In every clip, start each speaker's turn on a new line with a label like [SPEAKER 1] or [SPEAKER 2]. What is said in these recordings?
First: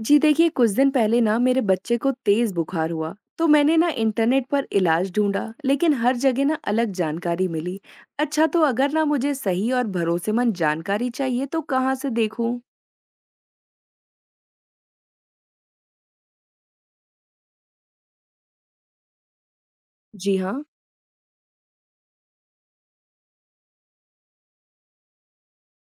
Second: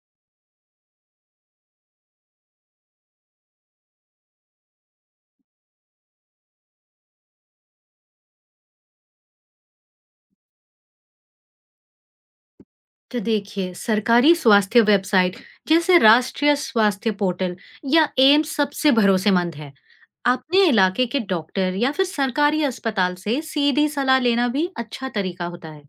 [SPEAKER 1] जी देखिए, कुछ दिन पहले ना मेरे बच्चे को तेज बुखार हुआ। तो मैंने ना इंटरनेट पर इलाज ढूंढा, लेकिन हर जगह ना अलग जानकारी मिली। अच्छा, तो अगर ना मुझे सही और भरोसेमंद जानकारी चाहिए तो कहाँ से देखूं?
[SPEAKER 2] तो देखिए सरकारी स्वास्थ्य वेबसाइट जैसे राष्ट्रीय स्वास्थ्य पोर्टल या एम्स सबसे भरोसेमंद है।
[SPEAKER 1] जी हाँ।
[SPEAKER 2] अपने इलाके के डॉक्टर या फिर सरकारी अस्पताल से सीधी सलाह लेना भी अच्छा तरीका होता है।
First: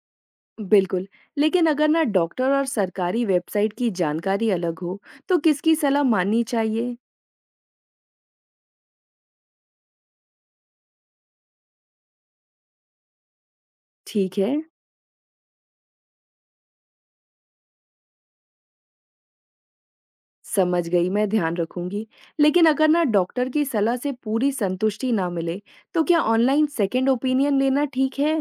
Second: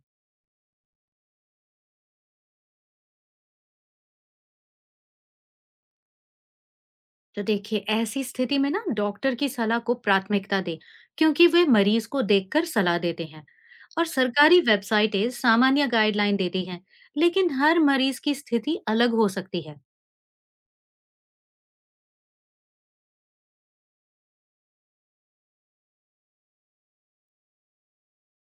[SPEAKER 1] बिल्कुल। लेकिन अगर ना डॉक्टर और सरकारी वेबसाइट की जानकारी अलग हो, तो किसकी सलाह माननी चाहिए?
[SPEAKER 2] तो देखिए ऐसी स्थिति में ना डॉक्टर की सलाह को प्राथमिकता दे, क्योंकि वे मरीज को देखकर सलाह देते हैं और
[SPEAKER 1] ठीक है।
[SPEAKER 2] सरकारी वेबसाइटें सामान्य गाइडलाइन देती हैं। लेकिन हर मरीज की स्थिति अलग हो सकती है।
[SPEAKER 1] समझ गई, मैं ध्यान रखूंगी। लेकिन अगर ना डॉक्टर की सलाह से पूरी संतुष्टि ना मिले, तो क्या ऑनलाइन सेकेंड ओपिनियन लेना ठीक है?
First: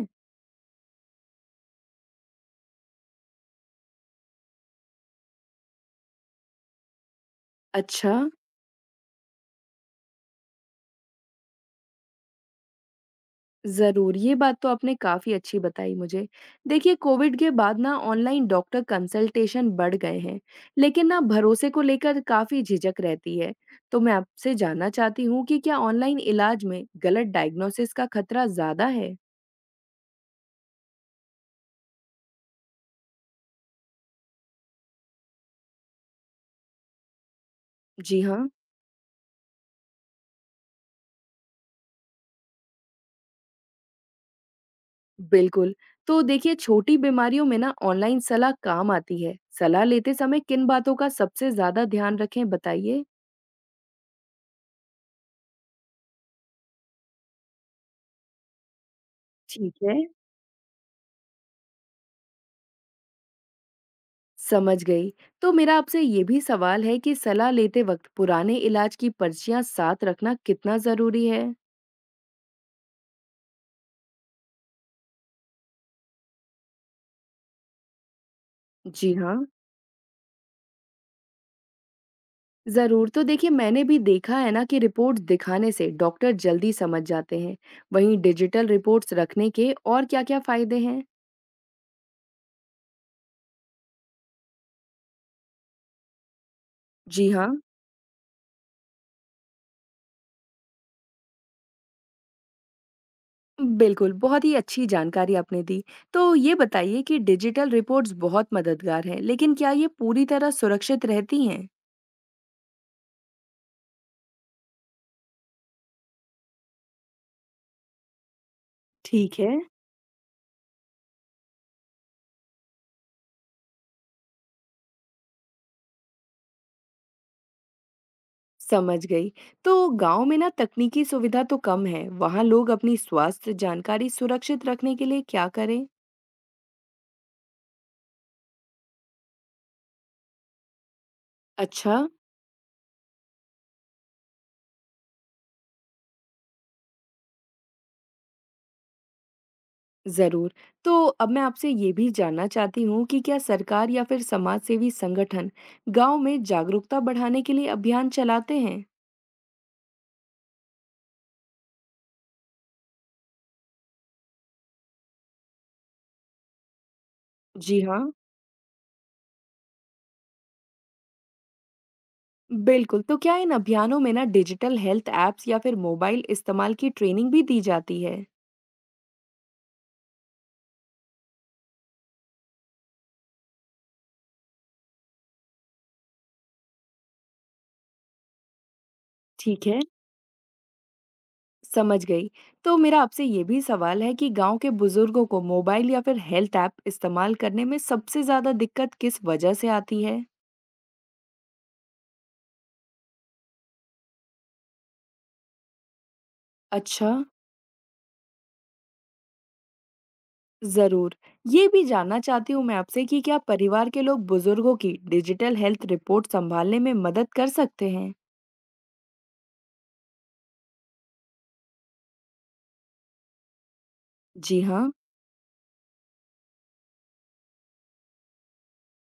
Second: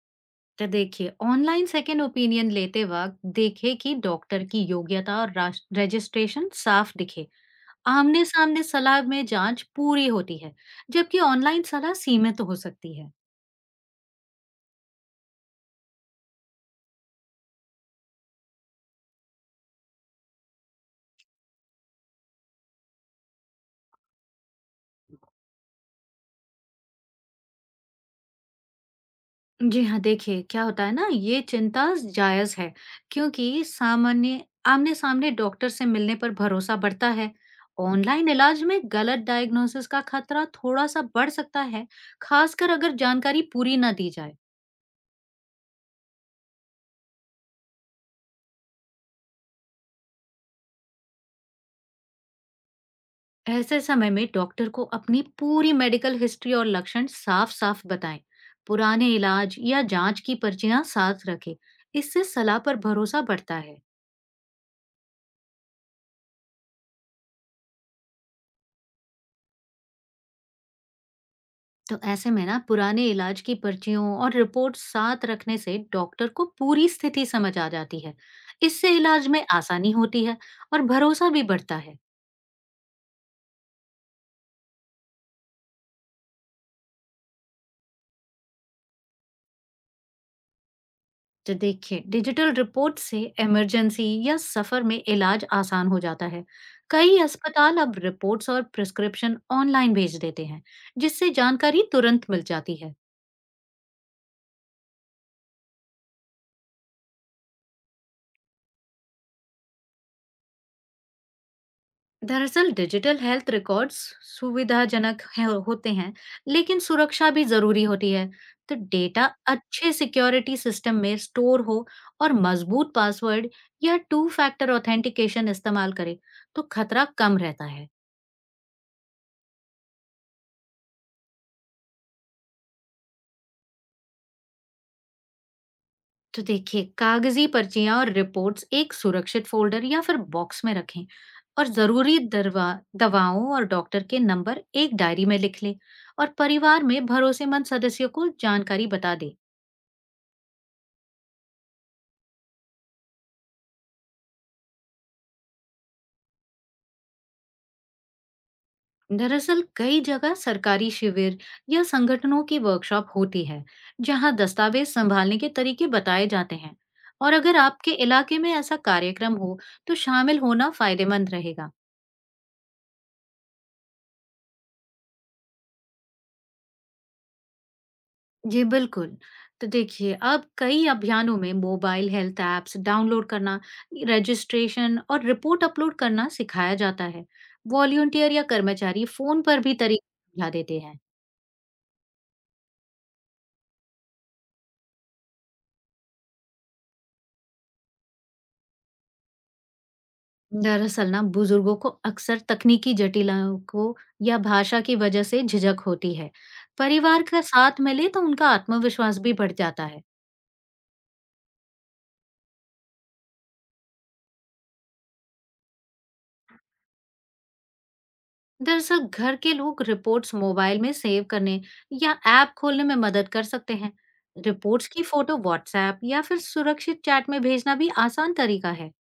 [SPEAKER 2] तो देखिए ऑनलाइन सेकेंड ओपिनियन लेते वक्त देखे कि डॉक्टर की योग्यता और रजिस्ट्रेशन साफ दिखे।
[SPEAKER 1] अच्छा।
[SPEAKER 2] आमने सामने सलाह में जांच पूरी होती है, जबकि ऑनलाइन सलाह सीमित हो सकती है।
[SPEAKER 1] ज़रूर, ये बात तो आपने काफ़ी अच्छी बताई मुझे। देखिए, कोविड के बाद ना ऑनलाइन डॉक्टर कंसल्टेशन बढ़ गए हैं, लेकिन ना भरोसे को लेकर काफ़ी झिझक रहती है। तो मैं आपसे जानना चाहती हूँ कि क्या ऑनलाइन इलाज में गलत डायग्नोसिस का खतरा ज़्यादा है?
[SPEAKER 2] जी हाँ, देखिए क्या होता है ना, ये चिंता जायज है। क्योंकि सामान्य आमने सामने डॉक्टर से मिलने पर भरोसा बढ़ता है।
[SPEAKER 1] जी
[SPEAKER 2] ऑनलाइन
[SPEAKER 1] हाँ,
[SPEAKER 2] इलाज में गलत डायग्नोसिस का खतरा थोड़ा सा बढ़ सकता है, खासकर अगर जानकारी पूरी ना दी जाए।
[SPEAKER 1] बिल्कुल। तो देखिए, छोटी बीमारियों में ना ऑनलाइन सलाह काम आती है। सलाह लेते समय किन बातों का सबसे ज़्यादा ध्यान रखें, बताइए?
[SPEAKER 2] ऐसे समय में डॉक्टर को अपनी पूरी मेडिकल हिस्ट्री और लक्षण साफ साफ बताएं। पुराने इलाज
[SPEAKER 1] ठीक
[SPEAKER 2] या
[SPEAKER 1] है।
[SPEAKER 2] जांच की पर्चियां साथ रखें। इससे सलाह पर भरोसा बढ़ता है।
[SPEAKER 1] समझ गई। तो मेरा आपसे ये भी सवाल है कि सलाह लेते वक्त पुराने इलाज की पर्चियां साथ रखना कितना ज़रूरी है?
[SPEAKER 2] तो ऐसे में ना पुराने इलाज की पर्चियों और रिपोर्ट साथ रखने से डॉक्टर को पूरी स्थिति समझ आ जाती है। इससे
[SPEAKER 1] जी
[SPEAKER 2] इलाज
[SPEAKER 1] हाँ।
[SPEAKER 2] में आसानी होती है और भरोसा भी बढ़ता है।
[SPEAKER 1] ज़रूर। तो देखिए, मैंने भी देखा है ना कि रिपोर्ट दिखाने से डॉक्टर जल्दी समझ जाते हैं। वहीं डिजिटल रिपोर्ट्स रखने के और क्या-क्या फायदे हैं?
[SPEAKER 2] तो देखिए डिजिटल रिपोर्ट से इमरजेंसी या सफर में इलाज आसान हो जाता है। कई
[SPEAKER 1] जी हाँ,
[SPEAKER 2] अस्पताल अब रिपोर्ट्स और प्रिस्क्रिप्शन ऑनलाइन भेज देते हैं, जिससे जानकारी तुरंत मिल जाती है।
[SPEAKER 1] बिल्कुल। बहुत ही अच्छी जानकारी आपने दी। तो ये बताइए कि डिजिटल रिपोर्ट्स बहुत मददगार हैं, लेकिन क्या ये पूरी तरह सुरक्षित रहती हैं?
[SPEAKER 2] दरअसल डिजिटल हेल्थ रिकॉर्ड्स होते हैं, लेकिन सुरक्षा भी जरूरी होती है। तो डेटा
[SPEAKER 1] ठीक है।
[SPEAKER 2] अच्छे सिक्योरिटी सिस्टम में स्टोर हो और मजबूत पासवर्ड या टू फैक्टर ऑथेंटिकेशन इस्तेमाल करे तो खतरा कम रहता है।
[SPEAKER 1] समझ गई। तो गाँव में ना तकनीकी सुविधा तो कम है, वहाँ लोग अपनी स्वास्थ्य जानकारी सुरक्षित रखने के लिए क्या करें?
[SPEAKER 2] तो देखिए कागजी पर्चियां और रिपोर्ट्स एक सुरक्षित फोल्डर या फिर बॉक्स में रखें। और
[SPEAKER 1] अच्छा।
[SPEAKER 2] जरूरी दरवा दवाओं और डॉक्टर के नंबर एक डायरी में लिख लें। और परिवार में भरोसेमंद सदस्यों को जानकारी बता दें।
[SPEAKER 1] ज़रूर। तो अब मैं आपसे ये भी जानना चाहती हूँ कि क्या सरकार या फिर समाजसेवी संगठन गाँव में जागरूकता बढ़ाने के लिए अभियान चलाते हैं?
[SPEAKER 2] दरअसल कई जगह सरकारी शिविर या संगठनों की वर्कशॉप होती है, जहां दस्तावेज संभालने के तरीके बताए जाते हैं। और अगर
[SPEAKER 1] जी
[SPEAKER 2] आपके
[SPEAKER 1] हाँ,
[SPEAKER 2] इलाके में ऐसा कार्यक्रम हो तो शामिल होना फायदेमंद रहेगा।
[SPEAKER 1] बिल्कुल। तो क्या इन अभियानों में ना डिजिटल हेल्थ ऐप्स या फिर मोबाइल इस्तेमाल की ट्रेनिंग भी दी जाती है?
[SPEAKER 2] जी बिल्कुल। तो देखिए, अब कई अभियानों में मोबाइल हेल्थ ऐप्स डाउनलोड करना, रजिस्ट्रेशन और रिपोर्ट अपलोड करना सिखाया जाता है। वॉलंटियर या कर्मचारी फ़ोन पर
[SPEAKER 1] ठीक
[SPEAKER 2] भी
[SPEAKER 1] है।
[SPEAKER 2] तरीके समझा देते हैं।
[SPEAKER 1] समझ गई। तो मेरा आपसे ये भी सवाल है कि गाँव के बुजुर्गों को मोबाइल या फिर हेल्थ ऐप इस्तेमाल करने में सबसे ज़्यादा दिक्कत किस वजह से आती है?
[SPEAKER 2] दरअसल ना बुजुर्गों को अक्सर तकनीकी जटिलाओं को या भाषा की वजह से झिझक होती है।
[SPEAKER 1] अच्छा।
[SPEAKER 2] परिवार का साथ मिले तो उनका आत्मविश्वास भी बढ़ जाता है।
[SPEAKER 1] ज़रूर। ये भी जानना चाहती हूँ मैं आपसे कि क्या परिवार के लोग बुजुर्गों की डिजिटल हेल्थ रिपोर्ट सँभालने में मदद कर सकते हैं?
[SPEAKER 2] दरअसल घर के लोग रिपोर्ट्स मोबाइल में सेव करने या ऐप खोलने में मदद कर सकते हैं।
[SPEAKER 1] जी
[SPEAKER 2] रिपोर्ट्स
[SPEAKER 1] हाँ।
[SPEAKER 2] की फोटो व्हाट्सएप या फिर सुरक्षित चैट में भेजना भी आसान तरीका है।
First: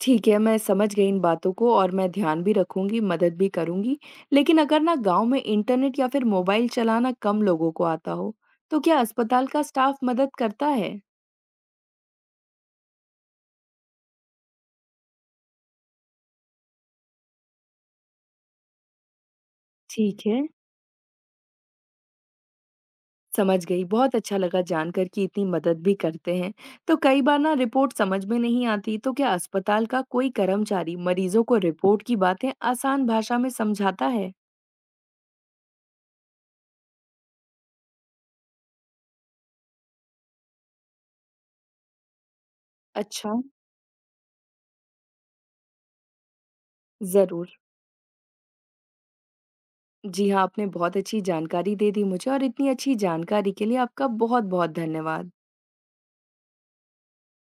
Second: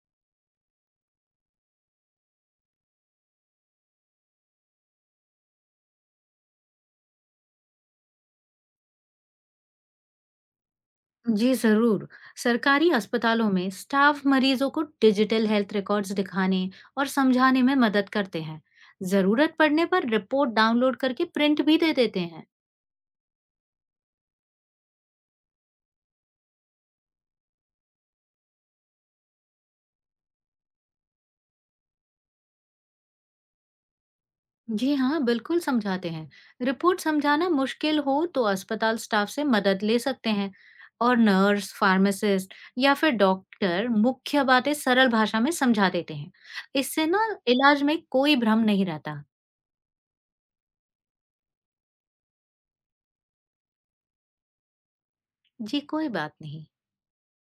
[SPEAKER 1] ठीक है, मैं समझ गई इन बातों को, और मैं ध्यान भी रखूँगी, मदद भी करूँगी। लेकिन अगर ना गाँव में इंटरनेट या फिर मोबाइल चलाना कम लोगों को आता हो, तो क्या अस्पताल का स्टाफ मदद करता है?
[SPEAKER 2] जी जरूर। सरकारी अस्पतालों में स्टाफ मरीजों को डिजिटल हेल्थ रिकॉर्ड्स दिखाने और समझाने में मदद करते हैं। जरूरत पड़ने पर
[SPEAKER 1] ठीक है।
[SPEAKER 2] रिपोर्ट डाउनलोड करके प्रिंट भी दे देते हैं।
[SPEAKER 1] समझ गई। बहुत अच्छा लगा जानकर कि इतनी मदद भी करते हैं। तो कई बार ना रिपोर्ट समझ में नहीं आती, तो क्या अस्पताल का कोई कर्मचारी मरीजों को रिपोर्ट की बातें आसान भाषा में समझाता है?
[SPEAKER 2] जी हाँ, बिल्कुल समझाते हैं। रिपोर्ट समझाना मुश्किल हो तो अस्पताल स्टाफ से मदद ले सकते हैं। और नर्स, फार्मासिस्ट या फिर
[SPEAKER 1] अच्छा।
[SPEAKER 2] डॉक्टर मुख्य बातें सरल भाषा में समझा देते हैं। इससे ना
[SPEAKER 1] ज़रूर।
[SPEAKER 2] इलाज में कोई भ्रम नहीं रहता।
[SPEAKER 1] जी हाँ, आपने बहुत अच्छी जानकारी दे दी मुझे, और इतनी अच्छी जानकारी के लिए आपका बहुत-बहुत धन्यवाद।
[SPEAKER 2] जी, कोई बात नहीं।